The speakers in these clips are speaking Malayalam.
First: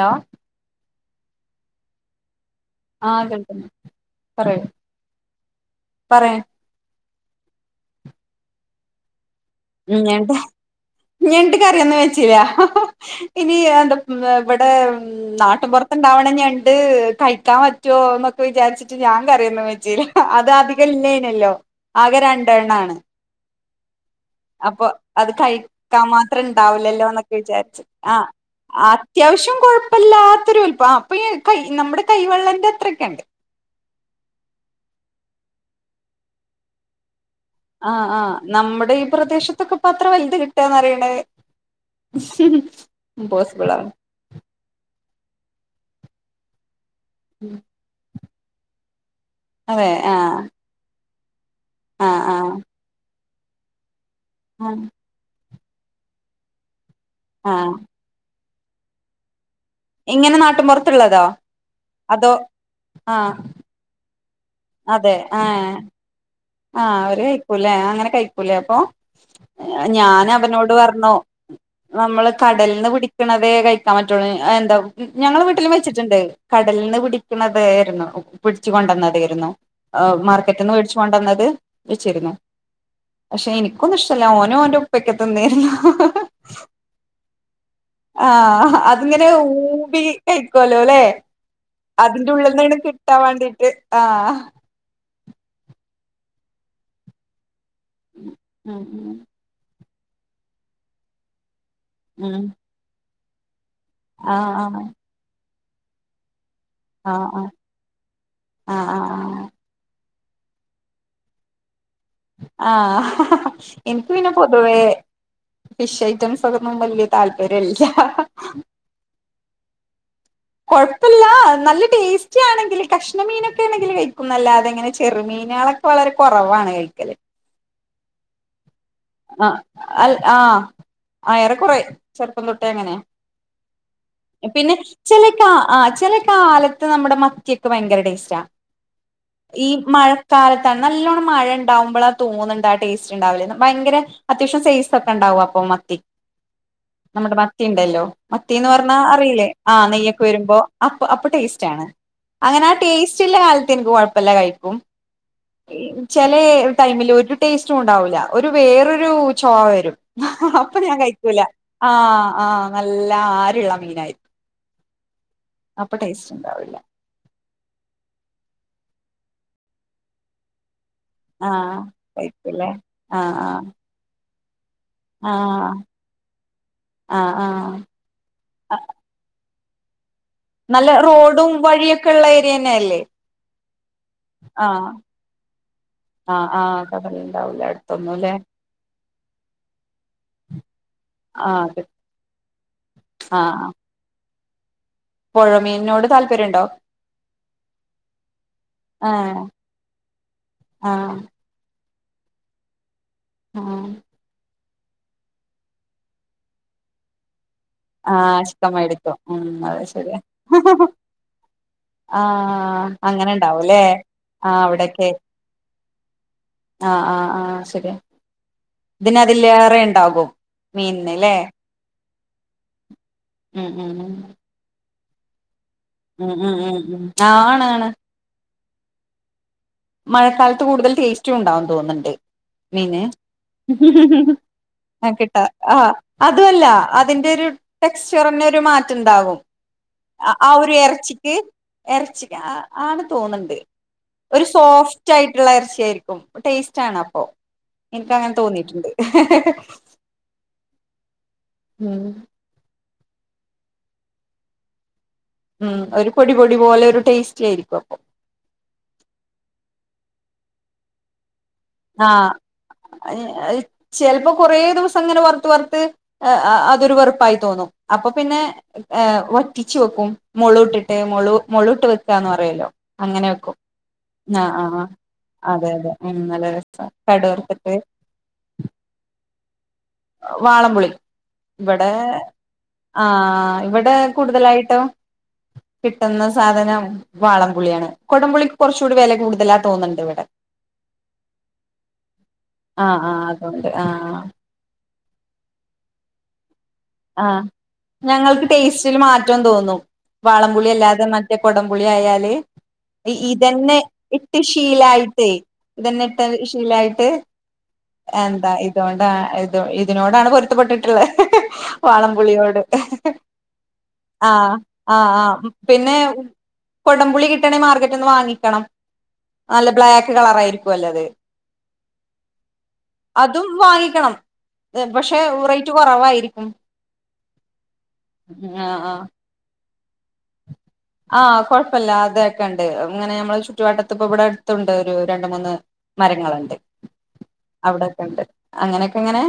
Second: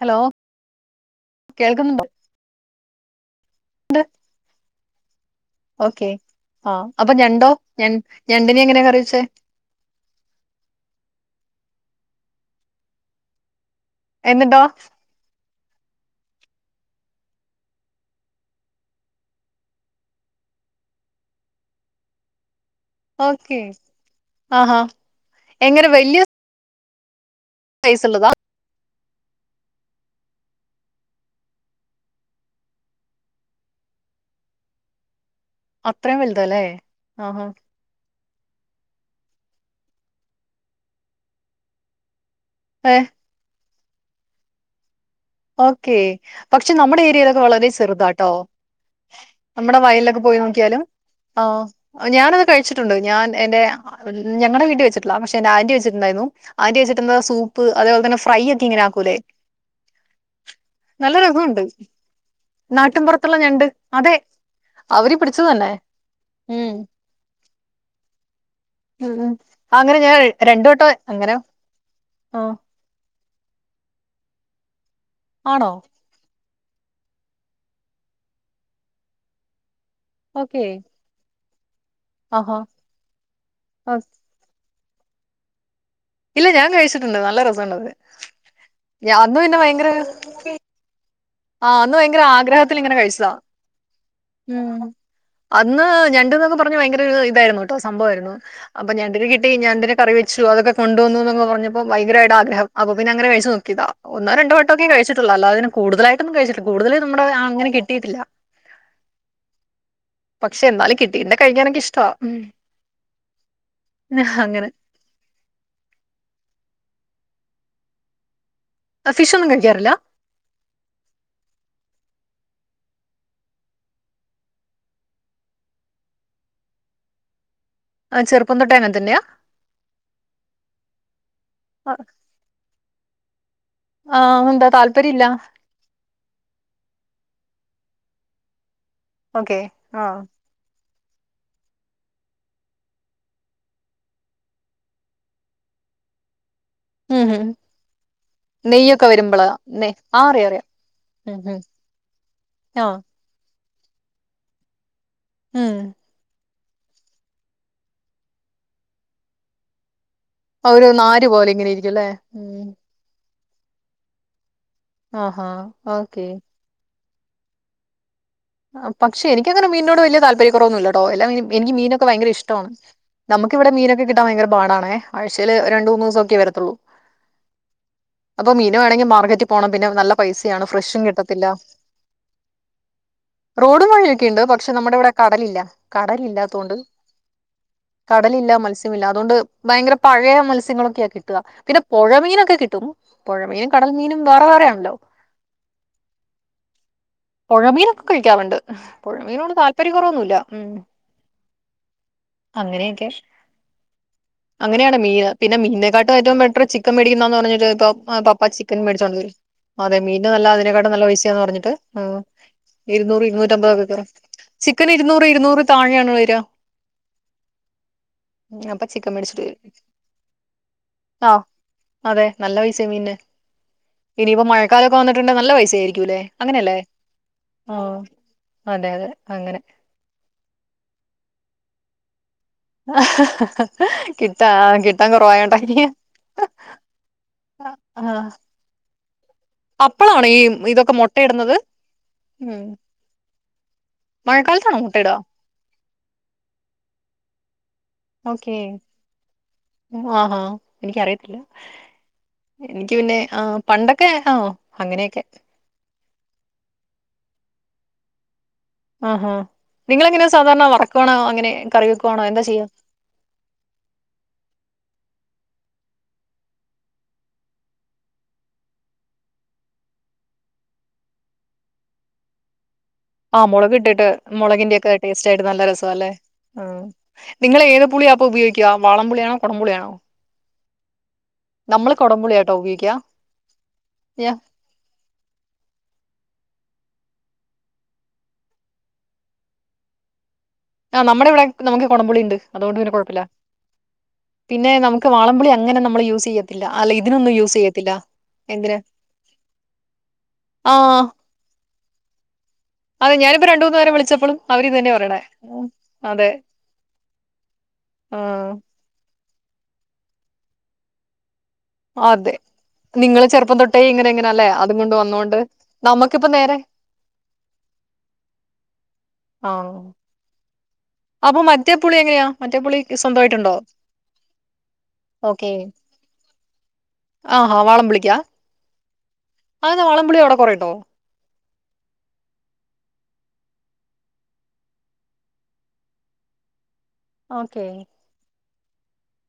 ഹലോ കേൾക്കുന്നുണ്ട്. ആഹ് കേൾക്കുന്നുണ്ട് പറയൂ ഓക്കെ. പറയ് ആഹ് അപ്പ ഞണ്ടോ ഞൻ ഞണ്ടിനെ എങ്ങനെയാ കറി വെച്ചേ? ഞട്ട് ഞണ്ട് കറിയൊന്നും വെച്ചീല്ല. ഇനി എന്ത വെ എന്നിട്ടോ വെടെ നാട്ടിൻ പൊർത്ത്ണ്ടാവ്ണ ഞണ്ട് കഴിക്കാൻ പറ്റോ എന്നൊക്കെ വിചാരിച്ച് റ്റ് ഞാൻ കറിയൊന്നും വെച്ചീല്ല അത് അധികം ഇല്ലേനെല്ലോ. ആകെ രണ്ടെണ്ണാണ്. ഓക്കെ. ആഹാ അപ്പൊ അത് എങ്ങനെ കഴിക്കാൻ വലിയ മാത്രം ഇണ്ടാവൂലല്ലോ ന്നൊക്കെ വിചാര്ച്ച്. സൈസ് ആഹ് ഉള്ളതാ അത്യാവശ്യം കൊഴപ്പല്ലാത്തൊരു വൽപം. അപ്പ ഈ കൈ നമ്മുടെ കൈവെള്ളന്റെ അത്രൊക്കെണ്ട്. അത്രയും വല്താല്ലേ ആഹാ. ആഹ് ആഹ് നമ്മടെ ഈ പ്രദേശത്തൊക്കെ പ്പ അത്ര വലുത് കിട്ടാന്ന് പറിണത്. മം ഹ് പ്പേ ഇംപോസിബ്ളാണ്. ഓക്കേ. പക്ഷെ നമ്മുടെ ഏരിയേലൊക്കെ ഉം വളരെ ചെറുതാട്ടോ. നമ്മുടെ അതെ വയലൊക്കെ പോയി ആഹ് നോക്കിയാലും, ആഹ് ആഹ് ഞാനത് ആഹ് കഴിച്ചിട്ടുണ്ട്. ഞാൻ എന്റെ ഞങ്ങടെ ആഹ് വീട്ടി വെച്ചിട്ടില്ല. പക്ഷെ എന്റെ ആന്റി വെച്ചിട്ട്ണ്ടായിന്നു. ആന്റി വെച്ചിട്ടെന്താ സൂപ്പ് ആഹ് അതേപോലെ തന്നെ ഫ്രൈയൊക്കെ ഇങ്ങനെ ആക്കൂലേ ഇങ്ങനെ നാട്ടും പൊർ നല്ല രസവുണ്ട്. നാട്ടിൻ ആഹ് പൊറത്ത്ള്ള ഞണ്ട്. അതെ. അതെ അവര് പിടിച്ചത് ഏഹ്. തന്നെ ഉം ആഹ് അവര് കഴിക്കുലേ അങ്ങനെ കഴിക്കുലേ അപ്പൊ. ഉം ഉം അങ്ങനെ ഞാൻ രണ്ടു ഞാനവനോട് വട്ടം പറഞ്ഞു. അങ്ങനെ നമ്മള് ആ കടൽന്ന് പിടി ക്കിണതേ കഴിക്കാൻ പറ്റുള്ളൂ. എന്താ? ഞങ്ങളെ ആണോ വീട്ടിലും വെച്ചിട്ടുണ്ട്. കടൽന്ന് പിടിക്കുന്നതായിരുന്നു. പിടിച്ചുകൊണ്ടന്നതേയിരുന്നു. ഓക്കെ മാർക്കറ്റിന്ന് വേടിച്ചു കൊണ്ടന്ന ത് വെച്ചിരിന്നു. ആഹാ പക്ഷേ ആ, ഇനിക്കൊന്നും ഇഷ്ടല്ല. ഓനും ഓന്റെ ഉപ്പക്കെ തിന്നിരുന്നു. ഇല്ല ഞാൻ കഴിച്ചിട്ടുണ്ട്. നല്ല രസണ്ടത്. അന്നും പിന്നെ ഭയങ്കര കഴിക്കല്ലോ ല്ലേ ആഹ്. അന്ന് ഭയങ്കര ആഗ്രഹത്തിലിങ്ങനെ കഴിച്ചതാ. വേണ്ടീട്ട് ആഹ് അന്ന് ഞണ്ട്ന്നൊക്കെ പറഞ്ഞ ഭയങ്കര ഇതായിരുന്നു കേട്ടോ സംഭവമായിരുന്നു. അപ്പോ ഞണ്ടിനേ ഉം കി ഞണ്ടിനെ കറി വെച്ചു. അതൊക്കെ കൊണ്ടുവന്നുന്നൊക്കെ പറഞ്ഞപ്പോൾ ഭയങ്കരമായിട്ട് ഉം ആഗ്രഹം. അപ്പോ പിന്നേ അങ്ങനെ കഴിച്ചു നോക്കിയതാ. ഒന്നോ ആഹ് രണ്ടോവട്ടൊക്ക കഴിച്ചിട്ടുള്ളു. അല്ലാതെനേ കൂടുതലായിട്ടൊന്നും കഴിച്ചിട്ട് കൂടുതല് നമ്മടെ ആഹ് ആഹ് അങ്ങനെ കിട്ടിയിട്ടില്ല. ആഹ് ആഹ് പക്ഷേ എന്നാലും കിട്ടിണ്ടേ കഴിക്കാനേനിക്ക് ഇഷ്ടവാ ആഹ് എനിക്ക് പിന്നേ അങ്ങനെ പൊതുവേ ഫിഷ് ഐറ്റംസ് ഒക്കൊന്നും വല്യേ താല്പര്യംല്ല്യാ. ഫിഷ് ഒന്നും കഴിക്കാറില്ല കൊഴപ്പല്ല്യാ. നല്ല ടേസ്റ്റി ആണെങ്കില്, കഷ്ണമീനൊക്കെ ആണെങ്കിൽ കഴിക്കുംന്നല്ലാതെ ങ്ങനെ ചെറുമീനുകളൊ ക്കെ വളരെ കൊറവാണ് കഴിക്കല് ആഹ് ചെറുപ്പം തൊട്ടേ അങ്ങന തന്ന്യാ? ആഹ് അൽ ആഹ് ആഹ് ഏറക്കുറെ ചെ തൊട്ടേ അങ്ങനെ. ആഹ് എന്താ പിന്നെ താല്പര്യം ഇല്ല ചെലേ കാ ആഹ് ചെലേ കാലത് നമ്മടെ മത്തിക്കെ ഭയങ്കര ടേസ്റ്റാ. ഓക്കെ ഈ ആഹ് മഴക്കാല നല്ലോണ്ണം മഴ ഇണ്ടാവുംമ്പളാ തോന്നുണ്ട് ആ ടേസ്റ്റ് ഉണ്ടാവല്. ഭയങ്കര അത്യാവശ്യം സൈസ് ഒക്കെണ്ടാവും അപ്പോ മത്തി. ഉം നമ്മുടെ ഉം മത്തിണ്ടല്ലോ. മത്തിന്ന് പറഞ്ഞാ നെയ്യൊക്കെ വരുമ്പളാ അറിയില്ലേ? ആഹ് നെ നെയ്യൊക്കെ അറിയാം വരുമ്പോ. അറിയാം അപ്പ അപ്പോ ഉം ഉം ടേസ്റ്റ് ആണ്. അങ്ങനെ ആ ആഹ് ടേസ് റ്റ്ള്ള കാലത്ത് എനിക്ക് കൊഴപ്പല്ല. കഴിക്കും. ഉം ചെലേ ടൈമില് ഒരു ടേസ്റ്റും ഉണ്ടാവൂല്ല. ഒരു വേറൊരു ചൊവ വരും ആ, അപ്പോ ഒരു ഞാൻ നാര് കഴിക്കൂല. പോലെ ഇങ്ങനെ ഇരിക്കും അല്ലേ ആഹ് ഉം ആഹ് നല്ല ആരുള്ള മീനായി. ആഹാ. ഓക്കേ ഉണ്ടാവില്ല പക്ഷേ എനിക്ക് അങ്ങനെ മീനിനോട് വല്യ താല്പര്യ കൊറവൊന്നുമില്ലാ ഓഹ് എല്ലാ മീനും ആ എനിക്ക് മീനൊക്കെ ഭയങ്കര ഇഷ്ടവാണ്. കഴിക്കൂല്ലേ ആ നമുക്ക് ഇവടെ മീനൊക്കെ കിട്ടാൻ ഭയങ്കര പാടാണേ. ആ ആ ആഴ്ച്ചേല് രണ്ട് മൂന്ന് ദിവസൊക്കെ വരത്തുള്ളൂ. ആ ആ ആ അപ്പോ മീനുവേണങ്കി മാർക്കറ്റിൽ പോണം. പിന്നെ നല്ല പൈസയാണ്. ഫ്രഷും കിട്ടത്തില്ല. ക്ക്‌ ള്ള എരിയന്നേല്ലേ? റോഡും വഴിയൊക്കെയുണ്ട്. പക്ഷേ നമ്മടെ ഇവടെ കടലില്ല. കടലില്ലത്തോണ്ട് ഇല്ലാ അടുത്തൊന്നും ല്ലേ? ഇല്ല അതോണ്ട് ഭയങ്കര പഴയ മത്സ്യങ്ങളൊക്കെയാ കിട്ടാ. ആഹ് പിന്നെ അത് പൊഴമീനൊക്കെ കിട്ടും. പൊഴമീന് ക ടൽ മീനും വേറവേറെയാണലോ പൊഴമീനിനോട് താല്പര്യണ്ടോ? ഒണ്ട്. ആഹ് പൊഴമീനിനോട് താല്പര്യക്കൊറവൊന്നുമില്ല. ആഹ് അങ്ങനെയൊക്കെ ആഹ് അങ്ങനെയാണ് മീന്. പിന്നെ മീനെക്കാട്ടും ഏറ്റവും ബെറ്റർ ചിക്കൻ മേടിക്കുന്നതാന്ന് പറഞ്ഞട്ട് ഇപ്പം ആഹ് പപ്പ ചിക്കൻ മേടിക്കും മേടിച്ചോടങ്ങി. ഉം അത് അതെ. ശരിയാ മീൻന് നല്ല അതിനേക്കാട്ടിം നല്ല പൈസാന്ന് പറഞ്ഞിട്ട്. ഉം. ആഹ് ഈ ഇരുന്നൂറ് അങ്ങനെ ഉണ്ടാവൂല്ലേ ഇരുന്നൂറ്റമ്പതൊക്കെ. ആഹ് ചിക്കന് അവിടൊക്കെ ഇരുന്നൂറ് ഇരുന്നൂറിന് താഴെയാണ് വരാ. ആഹ് ആഹ് ആഹ് അത് ശര്യാ. അപ്പൊ ചിക്കൻ മേടിച്ചിട്ട് വരും ഇതിനതിലേറെ ഇണ്ടാകും മീൻന്ല്ലേ? ആഹ് അതെ നല്ല പൈസ മീന് ഉം ഉം ഉം ഇനിയിപ്പോ മഴക്കാലൊക്കെ വന്നിട്ടുണ്ടണ്ട് നല്ല പൈസായിരിക്കും ഉം ഉം ഉം ഉം ആണ് ഓ ആണ് അതെ അതെ അങ്ങനെ മഴക്കാലത്ത് കൂടുതൽ ടേസ്റ്റുണ്ടാകന്ന് തോന്നുന്നുണ്ട് മീന് കിട്ടാ കിട്ടാൻ മ്മ്മ് കിട്ട കുറവായോണ്ടാ ആ അതുമല്ല അതിന്റെ ഒരു ആഹ് ടെക്സ്ചറിന ഒരു മാറ്റണ്ടാവും അപ്പളാണോ ആ ഈ ഹഒരു ഇതൊക്കെ എറച്ചിക്ക് മുട്ടയിടുന്നത് എറച്ചി ആ ഉം ആണ് തോന്നണ്ട് മഴക്കാലത്താണോ സോഫ്റ്റ് മുട്ടയിടാ ആയിട്ടുള്ള എറച്ചിയിരിക്കും ടേസ്റ്റ് ആണ് അപ്പോ എനിക്ക അങ്ങനെ ഓക്കേ തോന്നിട്ണ്ട ഹ്ഹ്ഹ് ആഹാ എനിക്കറിയത്തില്ല ഉം എനിക്ക് പിന്നെ ആ് പണ്ടൊക്കെ ആ അങ്ങനെയൊക്കെ ഉം ഒരു പൊടി പൊടി പോലെ ഒരു ടേസ്റ്റയിരിക്കും അപ്പൊ ആഹഹാ നിങ്ങൾ എങ്ങനെയാ സാധാരണ വറക്കുവാണോ അങ്ങനെ കറി വെക്കുവാണോ എന്താ ചെയ്യാ അഹ് അഹ് ചെലപ്പോ കൊറ ദിവസം അങ്ങനെ വറുത്ത് വറുത്ത് അഹ് അതൊരു വെറുപ്പായി തോന്നും അപ്പൊ പിന്നെ ഏ് വറ്റുച്ചു വെക്കും മുളട്ടുട്ട് മുള മുള്ള് ഇട്ട് വെക്കാന്ന് പറല്ലോ ആഹ് മുളക് ഇട്ടിട്ട് മുളകിന്റെറെ ഒക്കെ ടേസ്റ്റ് ആയിട്ട് നല്ല അതെ അതെ രസല്ലേ ഉം നല്ല ആ രസാ കടു നിങ്ങൾ വറുത്തിട്ട് ഏത് പുളി അപ്പ ഉപയോഗിക്ക വാളം പുള്ളിയാണോ കൊടംപുള്ളിയണോ വാളംപുളി ഇവിടെ കുടംപുളിയാട്ടോ ഉപയോഗിക്കുക ആ ഇവിടെ കൂടുതലായിട്ടും കിട്ടുന്ന സാധനം വാളംപുളിയാണ് കൊടംപുളിക്ക് കുറച്ചുകൂടി വില കൂടുതലാ തോന്നുന്നുണ്ട ഇവിടെ ആ് നമ്മടെ ഇവിടെ നമുക്ക് കൊട പുള്ളിണ്ട് അതുകൊണ്ട് പിന്നെ ആഹ് കൊഴപ്പില്ല ആഹ് അതുകൊണ്ട് ആഹ് പിന്നെ നമ്മക്ക് വളമ്പളിങ്ങെ നമ്മള് യൂസ് ചെയ്യ ഇല്ല അല്ലെത് ആ ഞങ്ങൾക്ക് ടേസ്റ്റിൽ മാറ്റം തോന്നും വാളംപുളി ആഹ് അല്ലാതെ മറ്റേ കൊടംപുളി ആായാലേ ഈൗ അതെ ഞാനിപ്പോ രണ്ട് ഇതന്നെ മൂന്ന് പേരെ വിളിച്ചപ്പോഴും ഇട്ട് അവരിത് തന്നെ പറയണേ ശീലായിട്ടേ ഉം, ഇതന്നെ ഇട്ട് ശീലായിട്ട് ആഹ ഇതോകൊണ്ട ഇ ഇതിനോടാണ് പൊരുത്തപ്പെട്ടിട്ടുള്ളത് അതെ വാളപുളിയോട് നിങ്ങള് ചെറുപ്പം തൊട്ടേ ഇങ്ങനെ ഇങ്ങനെ ആഹ അല്ലേ അതും കൊണ്ട് ആഹ വന്നോണ്ട് ആഹ് പിന്നെ നമുക്കിപ്പ നേരെ കൊടംപുള്ളി കിട്ടണേ മാർക്കറ്റിന്ന് വാങ്ങിക്കണം ആഹ കളറായിരിക്കല്ലേത് അപ്പൊ മറ്റേപുളി എങ്ങനെയാ മറ്റേ പു ളി സ്വന്തമായിട്ട് അതും വാങ്ങിക്കണം പക്ഷെ റേറ്റ് കുറവായിരിക്കും ആഹ് വാളം പുളിക്കാ ആഹ് ആഹ് ആഹ് വാളം മ്പളി അവിടെ കുറേട്ടോ ആഹ് കൊഴപ്പല്ല അതൊക്കെയ ഉണ്ട് ഇങ്ങനെ നഞമ്മള് ചുറ്റുവാട്ടത്തിപ്പ ഇവിടെ അടുത്തുണ്ട് ഒരു രണ്ട മൂന്ന് മരങ്ങളുണ്ട് ഓക്കേ അവിടൊക്കെ ഉണ്ട് അങ്ങനെയൊക്കെ ഇങ്ങനെ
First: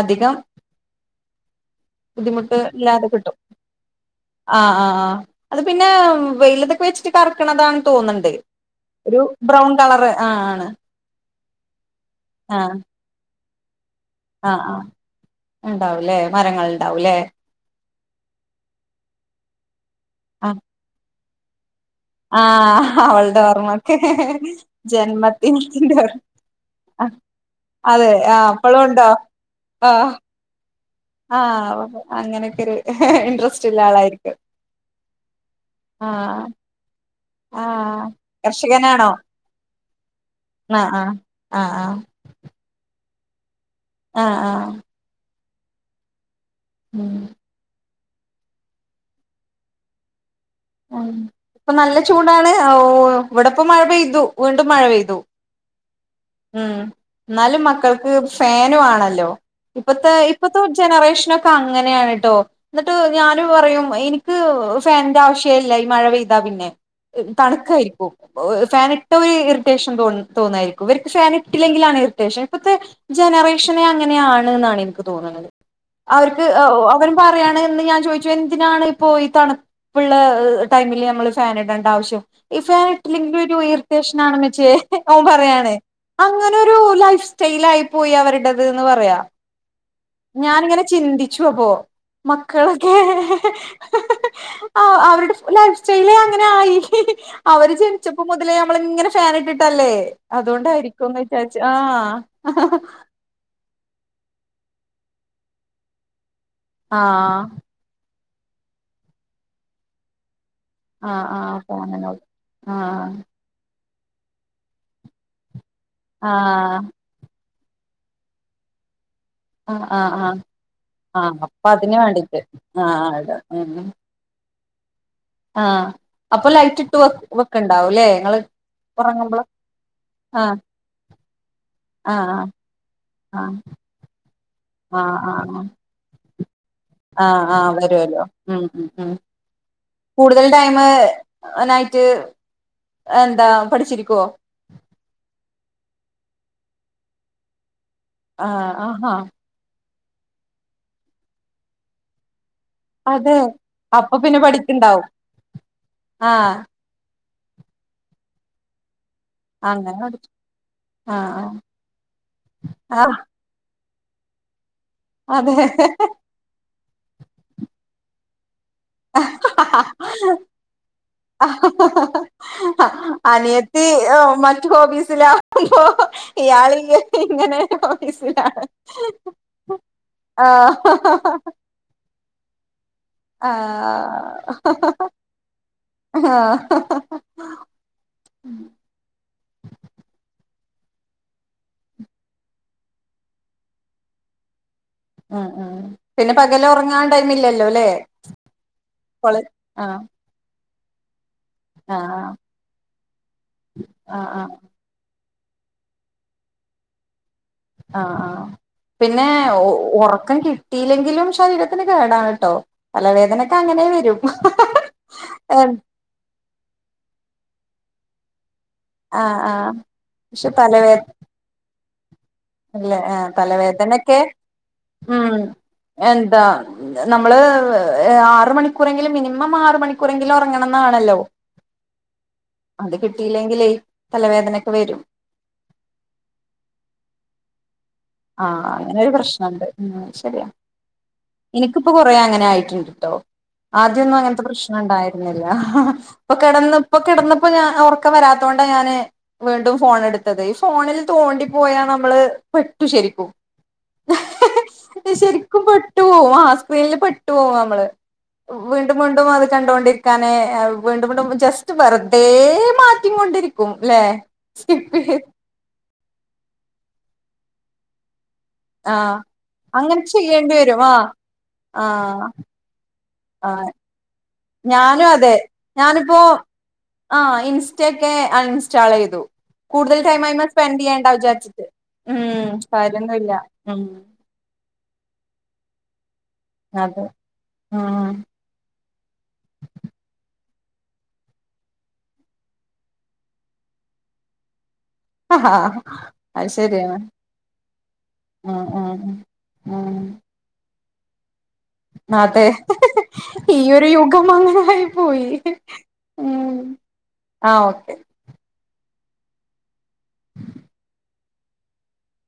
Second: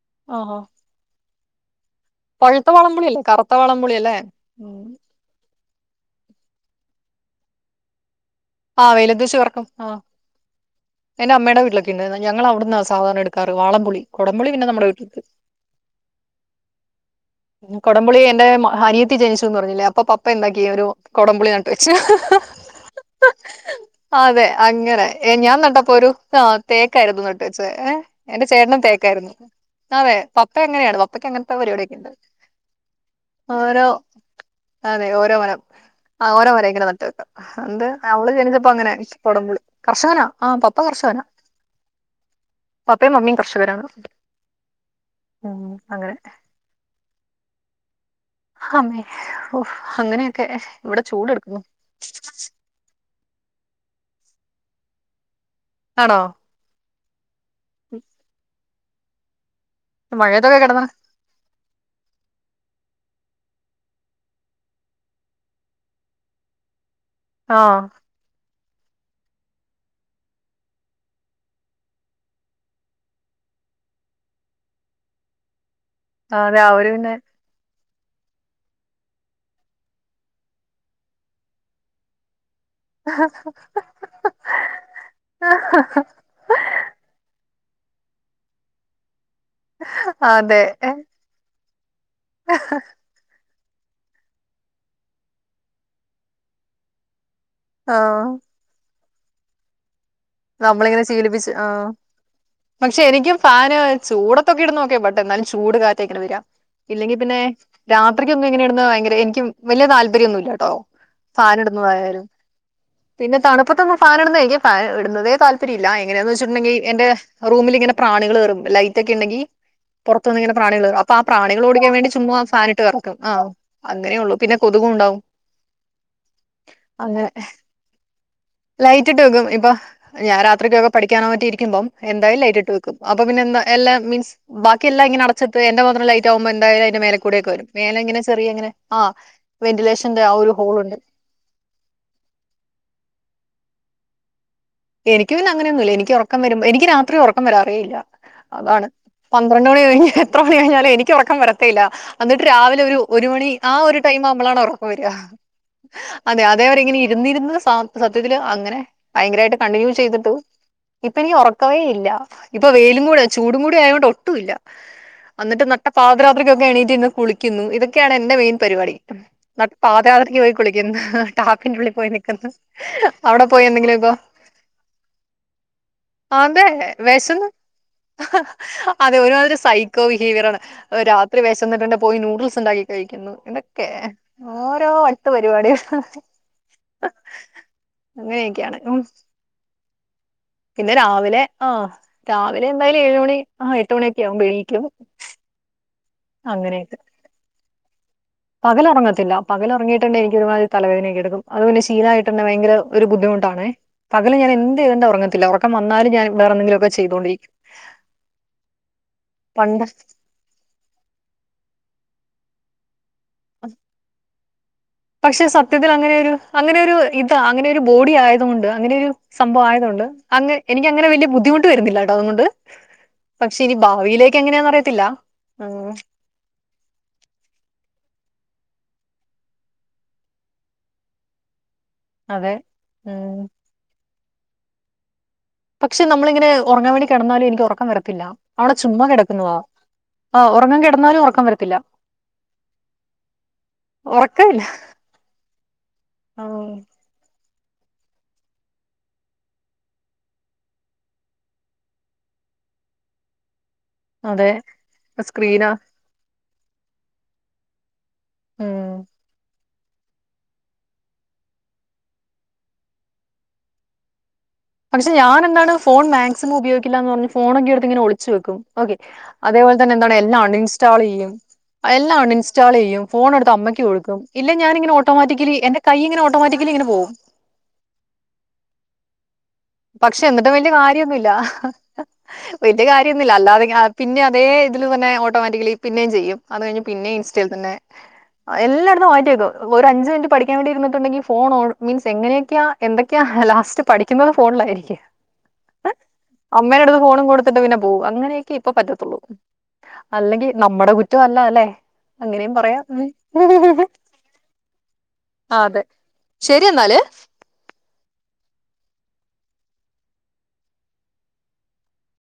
അധികം ആഹാ ബുദ്ധിമുട്ട് പഴുത്ത ഇല്ലാതെ വളംപൊളിയല്ലേ കിട്ടും കറുത്ത വളംപൊളിയല്ലേ ആഹ് ഉം ആഹ് ആഹ് അത് പിന്നെ വെലതൊക്കെ വെച്ചിട്ട് കറക്കണതാണ് തോന്നണ്ട് ആഹ് വെലത്തച്ചറക്കം ആഹ് ആണ് എന്റെ അമ്മയുടെ വീട്ടിലൊക്കെ ഉണ്ട് ഞങ്ങൾ ആഹ് അവിടുന്നാ സാധരണ എടു കറ വാളംപുളി കൊടംപുളി ആഹ് പിന്നെ ആഹ് നമ്മുടെ വീട്ടിലേക്ക് ഉണ്ടാവുല്ലേ മരങ്ങൾ ഉണ്ടാവുല്ലേ കൊടംപുളി എന്റെ ഹനിയത്തി ജനിച്ചുന്ന് പറഞ്ഞില്ലേ അപ്പൊ പപ്പ ആ ഒണ്ടാക്കിയ ഒരു കൊടംമ്പുളി നട്ട് വെച് ആഹ് അവളുടെ നമുക്ക് അതെ അങ്ങനെ ഏ, ഞാൻ ജന്മത്തിത്ത നട്ടപ്പോ ഒരു ആ ആഹ് തേക്കായിരുന്നു നട്ടു വെച്ചത് ഏ അതെ എന്റെ ആഹ് അപ്പളും ചേട്ടനും ഉണ്ടോ തേക്കായിരുന്നു ആഹ് അതെ പപ്പ അങ്ങനെയാണ് പപ്പക്ക് അങ്ങനത്തെ പരിപാടിയൊക്കെ ആഹ് ഉണ്ട് അങ്ങനെയൊക്കെ ഒരു ഇൻട്രസ്റ്റ് ഉള്ള ഓരോ ആളായിരിക്കും അതെ ഓരോ മരം ആഹ് ഓരോ മരം ഇങ്ങനെ നട്ട വെക്കാം എന്ത് ആഹ് അവള് ജനിച്ചപ്പ അങ്ങനെ കർഷകനാണോ പടമ്പളി കർഷകനാ ആഹ് പപ്പ ആഹ് കർഷകനാ ആഹ് പപ്പയും മമ്മിയും കർഷകരാണ് ആഹ് ആഹ് ഉം അങ്ങനെ ഉം അമ്മേ ഓഹ് അങ്ങനെക്ക ഉം ഇപ്പൊ നല്ല ചൂടാണ് ഇവിടെപ്പോ മഴ പെയ്തു വീണ്ടും മഴ പെയ്തു ആണോ ഉം എന്നാലും മക്കൾക്ക് ഫാന് വേണല്ലോ ഇപ്പത്തെ മഴയത്തൊക്കെ ഇപ്പത്തെ കിടന്ന ജനറേഷനൊക്കെ അങ്ങനെയാണ് ട്ടോ എന്നിട്ട് ഞാന് പറയും എനിക്ക് ഫാനിന്റെ ആവശ്യ ഇല്ല ഈ മഴ പെയ്താ പിന്നെ ആഹ് തണുക്കായിരിക്കും ഫാന ഇട്ട ഒരു ഇറിറ്റേഷൻ തോ തോന്നായിരിക്കും ഫാൻ ഇട്ടില്ലെങ്കിലാണ് ഇറിറ്റേഷൻ ഇപ്പഴത്തെ ജനറേഷനെ അങ്ങനെയാണ്ന്നാണ് എനിക്ക് തോന്നന്നത് അവർക്ക് അതെ അവര് പിന്നെ അവരും പറയാണ് എന്ന് ഞാൻ ചോദിച്ച എന്തിനാണ് ഇപ്പോ ഈ തണുപ്പുള്ള ടൈമില് നമ്മള് ഫൻ ഇടേണ്ട ആവശ്യം ഇ ഫാൻ ഇട്ടെങ്കിലും ഒരു ഇറിറ്റേഷൻ ആണ വെച്ചേ ഓൻ പറയാണ് അങ്ങനെരു ലൈഫ് സ്റ്റൈൽ ആയി പോയി അവരുടേത് എന്ന് പറയാ ആഹ് ഞാനിങ്ങനെ ചിന്തിച്ചുവ അപ്പോ മക്കളൊക്കെ ആഹ് അവരുടെ ലൈഫ് സ്റ്റൈല അങ്ങനായി അവര് ജനിച്ചപ്പോ ആഹ് മുതലേ നമ്മളിങ്ങനെ ഫാൻ ഇട്ടിട്ടല്ലേ നമ്മളിങ്ങനെ അതുകൊണ്ടായിരിക്കുംന്ന് ശീലിപ്പിച്ച് വിചാരിച്ച ആഹ് പക്ഷെ എനിക്കും ഫാന് ചൂടൊത്തൊക്കെ ഇട് നോക്കിയ ബട്ടെ എന്നാലും ചൂട് കാറ്റേക്കെ വരാ ആ ഇല്ലെങ്കി പിന്നെ രാത്രിക്കൊന്നും ഇങ്ങനെ ഇടുന്ന ഭയങ്കര എനിക്ക് വലിയ താല്പര്യൊന്നുല്ല കേട്ടോ ആ ആ ഫാന് അപ്പൊ അങ്ങനെ ഇടുന്നതായാലും ആ പിന്നെ തണുപ്പ ഇപ്പൊ ഫാന് ഇടുന്നങ്കി ഫാണിടുന്നതേ താല്പര്യല്ല എങ്ങനെയാന്ന് വെച്ചിട്ടണ്ടെങ്കി ആഹ് എന്റെ റൂമിൽങ്ങനെ പ്രാണികൾയറും ലൈറ്റ് ഒക്കെ ഇണ്ടെങ്കി ആഹ് ആഹ് ആഹ് പുറത്തുന്നിങ്ങന പ്രാണികൾ അപ്പൊ ആഹ് പ്രാണികൾ അപ്പൊ ഓടിക്കാൻ അതിന് വേണ്ടി വേണ്ടിട്ട് ചുമ്മ ഫാനിട്ട് കറക്കും അതെ ആഹ് ഉം അങ്ങനെ ഉള്ളു പിന്നെ കൊതുകും ഉണ്ടാവും ആഹ് അപ്പൊ ലൈറ്റ് ഇട്ട് വ അങ്ങനെ വെക്കണ്ടാവും അല്ലേ ങ്ങള് ലൈറ്റ് ഇട്ട് വെക്കും ഇപ്പൊ ഞാൻ രാത്രിക്കൊക്കെ പഠിക്കാനോ മറ്റോയിരിക്കുമ്പം ആഹ് എന്തായാലും ലൈറ്റ് ഇട്ട് വെക്കും അപ്പൊ പിന്നെ ആഹ് എന്ത എല്ലാ മീൻസ് ബാക്കി എല്ലാം ആഹ് ഇങ്ങന അടച്ചട്ട് ആഹ് എന്റെ മാത്രം ലൈറ്റ് ആവുമ്പോ എന്തായാല മേലക്കൂടെ ആഹ് ഒക്കെവരും ആഹ് മേലെങ്ങനെ വരുവല്ലോ ചെറിയ ഉം ങ്ങനെ ഉം ആ ഉം വെന്റിലേഷൻന്റെ ആ കൂടുതൽ ഒരു ഹോൾ ടൈമ് ഉണ്ട് നൈറ്റ് എന്താ പഠിച്ചിരിക്കുവോ എനിക്ക് പിന്നെ അങ്ങനെയൊന്നുല്ല എനിക്ക് ഉറക്കം വരുമ്പ എനിക്ക് രാത്രി ഉറക്കം വരാറെ ഇല്ല ആഹ് അതാണ് ആഹാ പത്രണ്ട് മണി കഴിഞ്ഞ് എത്ര മണി കഴിഞ്ഞാലും എനിക്ക് ഉറക്കം വരത്തേയില്ല അന്നിട്ട് രാവിലെ ഒരു ഒരു അതെ മണി ആ ഒരു അപ്പൊ ടൈം പിന്നെ ആവുമ്പോളാണ് ഉറക്കം പഠിക്കണ്ടാവും വരിക അതെ ആഹ് അതെവരെ ഇങ്ങനെ ഇരുന്നിരുന്ന് സത്യത്തില് അങ്ങനെ ഭയങ്കരായിട്ട് കണ്ടിന്യൂ അങ്ങനെ പഠിച്ചു ചെയ്തിട്ട് ആഹ് ഇപ്പനിക്ക് ഉറക്കവേ ഇല്ല ഇപ്പൊ വെയിലും ആഹ് ചൂടും കൂടി ആയോണ്ട് ഒട്ടുയില്ല ആഹ് അന്നിട്ട് നട്ട പാതി ത്രക്കൊക്കെ എണീറ്റ്ന്ന് കുളിക്കുന്നു ഇതൊക്കെയാണ് എന്റെ മെയിൻ പരിപാടി നട്ട് അതെ പാതിരാത്രിക്ക് പോയി കുളിക്കുന്നു ടാപ്പിന്റെ ഉള്ളിൽ പോയി നിക്കുന്ന് അനിയത്തി മറ്റു ഹോബീസിലകുമ്പോ ആതെ വെശന്ന് ഹോബീസിലാണ് അതെ ഒരുമാതിരി സൈക്കോ ബിഹേവിയർ ആണ് ആഹ് രാത്രി വെശന്നിട്ടുണ്ടേൽ പോയി നൂഡിൽൽസ് ഉണ്ടാക്കി കഴിക്കുന്നു ആഹ് ഇതൊക്കെ ഓരോ വട്ടു പരിപാടികൾ ആഹ് ഉം അങ്ങനെയൊക്കെയാണ് പിന്നെ രാവിലെ ആ് രാവിലെ എന്തായാലും ഏഴ് മണി ആ എട്ട് മണിയൊക്കെ ആകുമ്പോ എണീക്കും ആ ആ പിന്നെ പകലൊറങ്ങാൻ ടൈമില്ലല്ലോലേ പകലൊറങ്ങത്തില്ല പകലൊറങ്ങിയിട്ടുണ്ടേ എനിക്ക് ഒരുമാതിരി തലവേദന യൊക്കെ എടുക്കും അത് പിന്നെ ആഹ് ശീലമായിട്ട്ന്നെ ഭയങ്കര ഒരു ബുദ്ധി മുട്ടാണേ ആഹ് പകല് ഞാൻ ആഹ് ചെയതറങ്ങത്തില്ല ഉറക്കം വന്നാലും ഞാ വേറെന്തെങ്കിലുംക്കെ ചെയ്ത്കൊണ്ടരിക്കും ആഹ ആ പിന്നെ ഉ പണ്ട് ഊ റക്കം കിട്ടിയില്ലെങ്കിലും ശരീരത്തിന് കേടാണ് ട്ടോ തലവേദന അങ്ങനെ വരും അങ്ങനേ വരൂ അങ്ങനെയൊരു ഇതാ അങ്ങനെയൊരു ബോഡി ആയതുകൊണ്ട് അങ്ങനെ ഒരു സംഭവം ആഹ് ആയത് കൊണ്ട് പക്ഷെ അങ്ങ എനിക്ക് അങ്ങനെ വല്യ ബുദ്ധിമുട്ട് വരുന്നില്ലട്ടോ തൊണ്ട് അല്ല ആ തലവേദനക്കെ എങ്ങനെയാന്ന് അറിയത്തില്ല ഉ ഉം എന്താ നമ്മള് ആറ് മണിക്കൂറെങ്കിലും മിനിമം ആറ് മണിക്കൂറെങ്കിലും ഉറങ്ങണംന്നാണല്ലോ അതെ അത് ഉം കിട്ടിയില്ലെങ്കിലേ തലവേദനൊക്കെ വരും പക്ഷ നമ്മളിങ്ങന ഉറങ്ങാവേണ്ടി കിടന്നാലും എനിക്ക് ഉറക്കം വരത്തില്ല ആഹ അവിടെ അങ്ങനെ ചുമ്മാ ഒരു കിടക്കുന്നതാ. പ്രശ്നണ്ട് ഉ ആ ശരിയാ ഉറങ്ങാൻ കിടന്നാലും ഉറക്കം വരത്തില്ല. എനിക്കിപ്പോ കൊറേ അങ്ങനെ ആയിട്ടുണ്ട്ട്ടോ ആദ്യംന്നും അങ്ങനത്തെ ഉറക്കമില്ല. പ്രശ്നം ഉണ്ടായിരുന്നില്ല പ്പൊ ഉം കിടന്ന് പ്പൊ കിടന്നപ്പോ ഞാൻ ഉറക്കം വരാത്തോണ്ട ഞാന് വീണ്ടും ഫോണടുത്തത് ഈ ഫോണിൽ തോണ്ടിപ്പോയാ നമ്മള് ശരിക്കും അതെ സ്ക്രീനാ. ശരിക്കുമ്പോ പെട്ടു പോവും ആ സ്ക്രീനിൽ പെട്ടു പോവും നമ്മള് ഉം. വീണ്ടും വീണ്ടും അത് കണ്ടോണ്ടിരിക്കും കനെ വീണ്ടും വീണ്ടും ജസ്റ്റ് വെർതേ മാറ്റിങ്ങോണ്ടിരിക്കും ല്ലെ പക്ഷെ ഞാന് എന്താണ് ഫോൺ മാക്സിമം ഉപയോഗിക്കില്ല എന്ന് പറഞ്ഞ് ഫോണോക്കെങ്ങനെ ഒളിച്ചു വെക്കും ഓക്കെ ആഹ് അതേപോലെ തന്നെ അങ്ങനെ എന്താണ് എല്ലാം അൺ ചെയ്യേണ്ടി വരും ഇൻസ്റ്റാൾ ആഹ് ചെയ്യും എല്ലാം ആഹ് അൺ ഇൻസ്റ്റാൾ ചെയ്യും ഫോൺ എടുത്ത് ആഹ് അമ്മക്ക് കൊടുക്കും ഇല്ലേ ഞാനിങ്ങനെ ഞാനും ഓട്ടോമാറ്റിക്കലി എന്റെ കൈയിങ്ങനെ ഓട്ടോമാറ്റിക്കലി ഇങ്ങനെ പോും ആ ഇൻസ് റ്റ ഒക്കെ അൺ ഇൻസ്റ്റാൾ ചെയ്തു കൂടുതൽ ടൈം പക്ഷെ അയ്മെ എന്നിട്ടും വല്യ സ്പെൻഡ് ചെയ്യണ്ട കാര്യമൊന്നുമല്ല വിചാരിച്ചിട്ട് ഉം വല്യ കാര്യൊന്നുല്ല കാര്യമൊന്നുംല്ല അല്ലാതെ ഇങ്ങനെ ഉം പിന്നെ അതേ ഇതില് തന്നെ ഓട്ടോമാറ്റിക്കലി പിന്നെയും ചെയ്യും അത് കഴിഞ്ഞ അതെ പിന്നെയും ഇൻസ്റ്റയിൽ തന്നെ ഉം എല്ലായിടത്തും മാറ്റിവക്കും ഒരു അഞ്ച് മിനിറ്റ് പഠിക്കാൻ വേണ്ടി ഇരുന്നിട്ടുണ്ടെിൽ ഫോൺ ഓൺ മീൻസ് എങ്ങനെയൊക്കെയാ എന്തൊക്കെയാ ലാസ്റ്റ് പഠിക്കുന്നത് ഫോണിലായിരിക്കും അത് അമ്മയുടെ ശരിയാണ് അടുത്ത് ഫോണും കൊടുത്തിട്ട് പിന്നെ പോവും അങ്ങനെയൊക്കെയേ ഉം ഇപ്പ ഉം പറ്റത്തുള്ളൂ ഉം അല്ലെങ്കിനമ്മടെ കുറ്റം അല്ലല്ലെ അതെ അങ്ങനേം പറയാ ഈ ഒരു യുഗം അങ്ങനെ ആയി പോയി ആ അതെ ഉം ശരിന്നാല് ആ ഓക്കെ.